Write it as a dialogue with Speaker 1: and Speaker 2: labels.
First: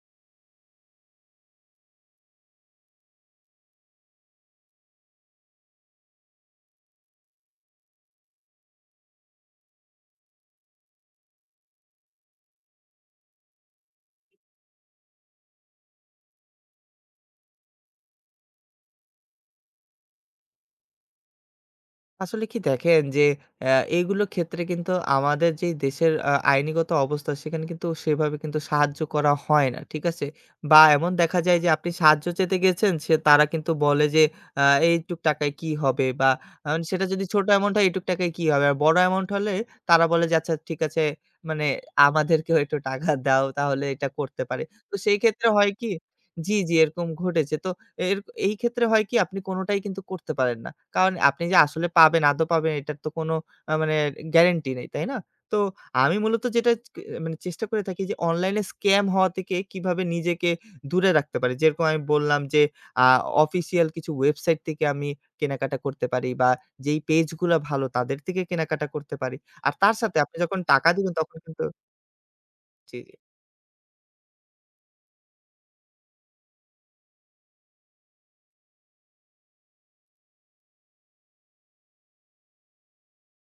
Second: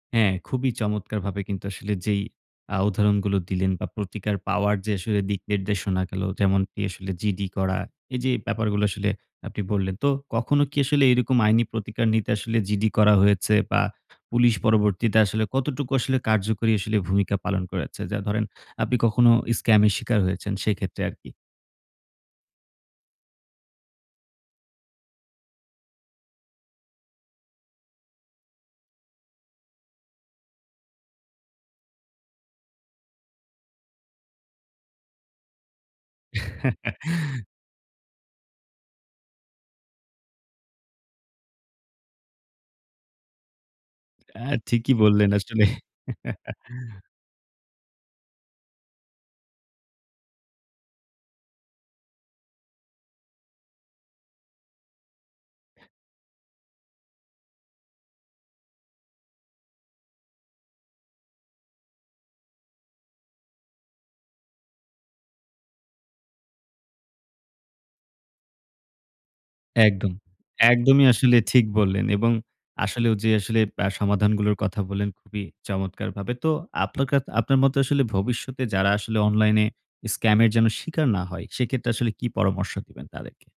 Speaker 1: হ্যাঁ, খুবই চমৎকারভাবে কিন্তু আসলে যেই আ উদাহরণগুলো দিলেন বা প্রতিকার পাওয়ার যে আসলে দিকনির্দেশনা গেলো যেমনকি আসলে GD করা। এই যে ব্যাপারগুলো আসলে আপনি বললেন, তো কখনো কি আসলে এরকম আইনি প্রতিকার নিতে আসলে GD করা হয়েছে? বা পুলিশ পরবর্তীতে আসলে কতটুকু আসলে কার্যকরী আসলে ভূমিকা পালন করেছে? যা ধরেন আপনি কখনো স্ক্যামের শিকার হয়েছেন সেক্ষেত্রে আরকি।
Speaker 2: আসলে কি দেখেন, যে আ এইগুলোর ক্ষেত্রে কিন্তু আমাদের যে দেশের আ আইনগত অবস্থা সেখানে কিন্তু সেভাবে কিন্তু সাহায্য করা হয় না। ঠিক আছে? বা এমন দেখা যায় যে আপনি সাহায্য চেতে গেছেন সে তারা কিন্তু বলে যে, আ "এইটুক টাকায় কি হবে?" বা আ সেটা যদি ছোট অ্যামাউন্ট হয়, "এইটুক টাকায় কি হবে?" আর বড় অ্যামাউন্ট হলে তারা বলে যে, "আচ্ছা, ঠিক আছে।" মানে আমাদেরকেও একটু টাকা দাও তাহলে এটা
Speaker 1: আ
Speaker 2: করতে পারে।
Speaker 1: ঠিকই
Speaker 2: তো সেই
Speaker 1: বললেন
Speaker 2: ক্ষেত্রে
Speaker 1: আসলে।
Speaker 2: হয় কি জি, জি ঘটেছে তো এ এই ক্ষেত্রে হয় কি আপনি কোনোটাই কিন্তু করতে পারেন না। কারণ আপনি যে আসলে পাবেন আদও পাবেন এটার তো কোনো আ মানে গ্যারান্টি নেই। তাই না? তো আমি মূলত যেটা ক আ মানে চেষ্টা করে থাকি যে অনলাইনে স্কাম হওয়া থেকে কিভাবে নিজেকে দূরে রাখতে পারি যেরকম আমি বললাম, যে আ অফিসিয়াল কিছু ওয়েবসাইট থেকে আমি কেনাকাটা করতে পারি বা যেই পেজ গুলা ভালো তাদের থেকে কেনাকাটা করতে পারি। আর তার
Speaker 1: একদম,
Speaker 2: সাথে আপনি যখন টাকা
Speaker 1: একদমই
Speaker 2: দিবেন তখন
Speaker 1: আসলে
Speaker 2: কিন্তু
Speaker 1: ঠিক বললেন। এবং
Speaker 2: জ্বি।
Speaker 1: আসলেও যে আসলে বা সমাধানগুলোর কথা বললেন খুবই চমৎকারভাবে। তো আপনার কা আপনার মতো আসলে ভবিষ্যতে যারা আসলে অনলাইনে স্ক্যামের যেন শিকার না হয়, সেক্ষেত্রে আসলে কি পরামর্শ দিবেন তাদেরকে?